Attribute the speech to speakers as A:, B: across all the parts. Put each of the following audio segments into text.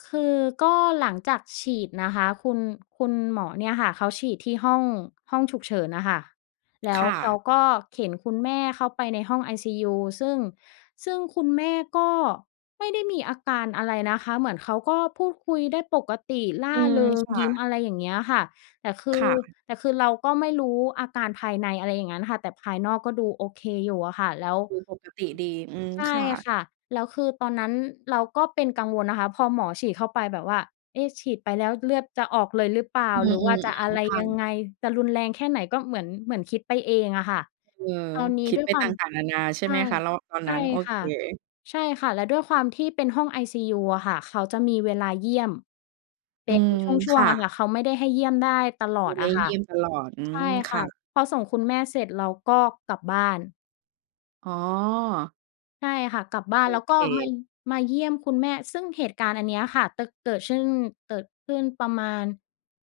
A: คือก็หลังจากฉีดนะคะ คุณ คุณหมอเนี่ยค่ะเขาฉีดที่ ห้อง ห้องฉุกเฉินน่ะค่ะ แล้
B: ค
A: ว
B: ่
A: เข
B: ะ
A: าก็เข็นคุณแม่เข้าไปในห้องไอซียู ซึ่ง ซึ่งคุณแม่ก็ไม่ได้มีอาการอะไรนะคะ เหมือนเขาก็พูดคุยได้ปกติ ร่
B: อ
A: า
B: ืม
A: เริง
B: ค่
A: ยิ้
B: ะ
A: ม อะไรอย่างเงี้ยค่ะ แต่คื
B: ค
A: อ
B: ่ะ
A: แต่คือเราก็ไม่รู้อาการภายใน อะไรอย่างงั้นค่ะ แต่ภายนอกก็ดูโอเคอยู่อะค่ะ แล้ว
B: คือปกติดี อืม
A: ใช่
B: ค่ะ
A: ค่ะ แล้วคือตอนนั้นเราก็เป็นกังวลนะคะ พอหมอฉีดเข้าไปแบบว่า เอ๊ะ ฉีดไปแล้วเลือดจะออกเลยหรือเปล่า
B: อื
A: หรือว่า
B: ม
A: จะอะไร
B: ๆ ๆ ค่
A: ยัง
B: ะ
A: ไง จะรุนแรงแค่ไหน ก็เหมือน เหมือนคิดไปเองอะค่ะ
B: เออ
A: ตอนนี้
B: คิด
A: ด้ว
B: ไ
A: ย
B: ป
A: คว
B: ต
A: าม
B: ่าง ๆ นานา ใช่
A: ใช
B: ไห
A: ่
B: มคะ แล้วตอน
A: ใช
B: น
A: ่
B: ั้น โอ
A: ค
B: เค
A: ่ะ ใช่ค่ะ แล้วด้วยความที่เป็นห้องไอซียูอะค่ะ เขาจะมีเวลาเยี่ยม เป
B: อื
A: ็น
B: ม
A: ช่
B: ค
A: ว
B: ่
A: ง ๆ อะ
B: ะ
A: ค่ะ เขาไม่ได้ให้เยี่ยมได้ตลอ
B: ไม
A: ด
B: ่ได
A: อ
B: ้
A: ะค
B: เ
A: ่
B: ย
A: ะ
B: ี่ยมตลอด อื
A: ใช่
B: ม ค
A: ค่
B: ่
A: ะ
B: ะ
A: พอส่งคุณแม่เสร็จเราก็กลับบ้าน
B: อ๋อ
A: ใช่ค่ะ กลับบ้า
B: โ
A: น
B: อ
A: แล้ว
B: เ
A: ก็ มา
B: ค
A: มาเยี่ยมคุณแม่ ซึ่งเหตุการณ์อันเนี้ยค่ะ จะ เกิดซึ่ง เกิดขึ้นประมาณ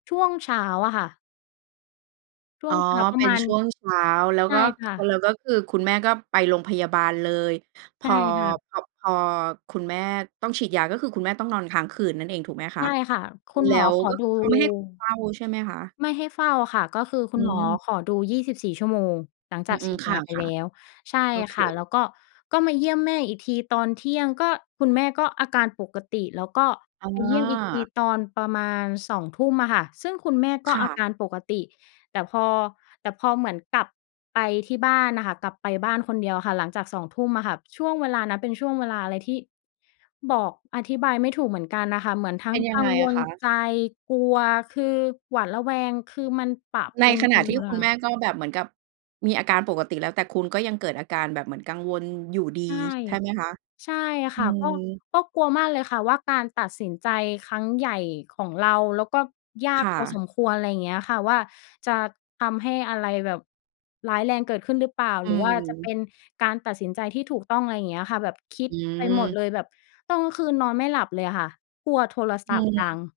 A: ช่วงเช้าอะค่ะ ช่
B: อ
A: ว
B: ๋
A: ง
B: อ
A: เช้าปร
B: เป
A: ะ
B: ็
A: ม
B: น
A: าณ
B: ช่วงเช้า แล้ว
A: ใช่
B: ก็
A: ค่ะ
B: แล้วก็คือคุณแม่ก็ไปโรงพยาบาลเลย พ
A: ใช่
B: อ
A: ค่ะ
B: พอ พอคุณแม่ต้องฉีดยา ก็คือคุณแม่ต้องนอนค้างคืนนั่นเองถูกไหม
A: ใช
B: คะ?
A: ่ค่ะ คุณ
B: แล
A: ห
B: ้
A: มอ
B: ว
A: ขอ
B: ก็
A: ดู
B: คือเขาไม่ให้คุณเฝ้าใช่ไหมคะ?
A: ไม่ให้เฝ้าค่ะ ก็คือค
B: อ
A: ุ
B: ื
A: ณหมอ
B: ม
A: ขอดู 24 ชั่วโมง หลัง
B: อ
A: จ
B: ื
A: ากฉี
B: ม
A: ด
B: ๆ ค
A: ยาไปแ
B: ่ะ
A: ล้ว ใช่
B: ๆ โอเ
A: ค่ะ แล
B: ค
A: ้วก็ ก็มาเยี่ยมแม่อีกทีตอนเที่ยง ก็คุณแม่ก็อาการปกติ แล้วก็
B: อ๋
A: ไปเยี่ยมอีกที
B: อ
A: ตอนประมาณ 20:00 อะค่ะ ซึ่งคุณแม่ก็
B: ค่
A: อา
B: ะ
A: การปกติ แต่พอ แต่พอเหมือนกลับไปที่บ้านน่ะค่ะ กลับไปบ้านคนเดียวอะค่ะ หลังจาก 20:00 อะค่ะ ช่วงเวลานั้นเป็นช่วงเวลาอะไรที่ บอกอธิบายไม่ถูกเหมือนกันน่ะค่ะ เหมือนทั
B: เ
A: ้
B: ป็
A: ง
B: นย
A: ก
B: ั
A: ั
B: งไง
A: งว
B: อะ
A: ล
B: คะ?
A: ใจ กลัว คือหวาดระแวง คือมันปะ
B: ใ
A: ป
B: น
A: น
B: ข
A: ก
B: ณ
A: ั
B: ะ
A: นไป
B: ที
A: ห
B: ่
A: มดเล
B: คุ
A: ย
B: ณ
A: ค
B: แ
A: ่
B: ม
A: ะ
B: ่ ก็แบบเหมือนกับมีอาการปกติแล้ว แต่คุณก็ยังเกิดอาการแบบเหมือนกังวลอยู่ดี
A: ใช่
B: ใช่ไหมคะ?
A: ใช่ค
B: อื
A: ่ะ ก
B: ม
A: ็ ก็กลัวมากเลยค่ะว่า การตัดสินใจครั้งใหญ่ของเรา แล้วก็ยา
B: ค
A: ก
B: ่
A: พอส
B: ะ
A: มควร อะไรอย่างเงี้ยอะค่ะ ว่าจะทำให้อะไรแบบร้ายแรงเกิดขึ้นหรือเปล่า
B: อื
A: หรือว่าจะเป
B: ม
A: ็นการตัดสินใจที่ถูกต้อง อะไรอย่างเงี้ยค่ะ แบบคิด
B: อื
A: ไปหมด
B: ม
A: เลย แบบตอนกลางคืนนอนไม่หลับเลยอะค่ะ กลัวโทร
B: อ
A: ศ
B: ื
A: ัพ
B: อ
A: ท์
B: ฮ
A: ดั
B: ึ
A: ง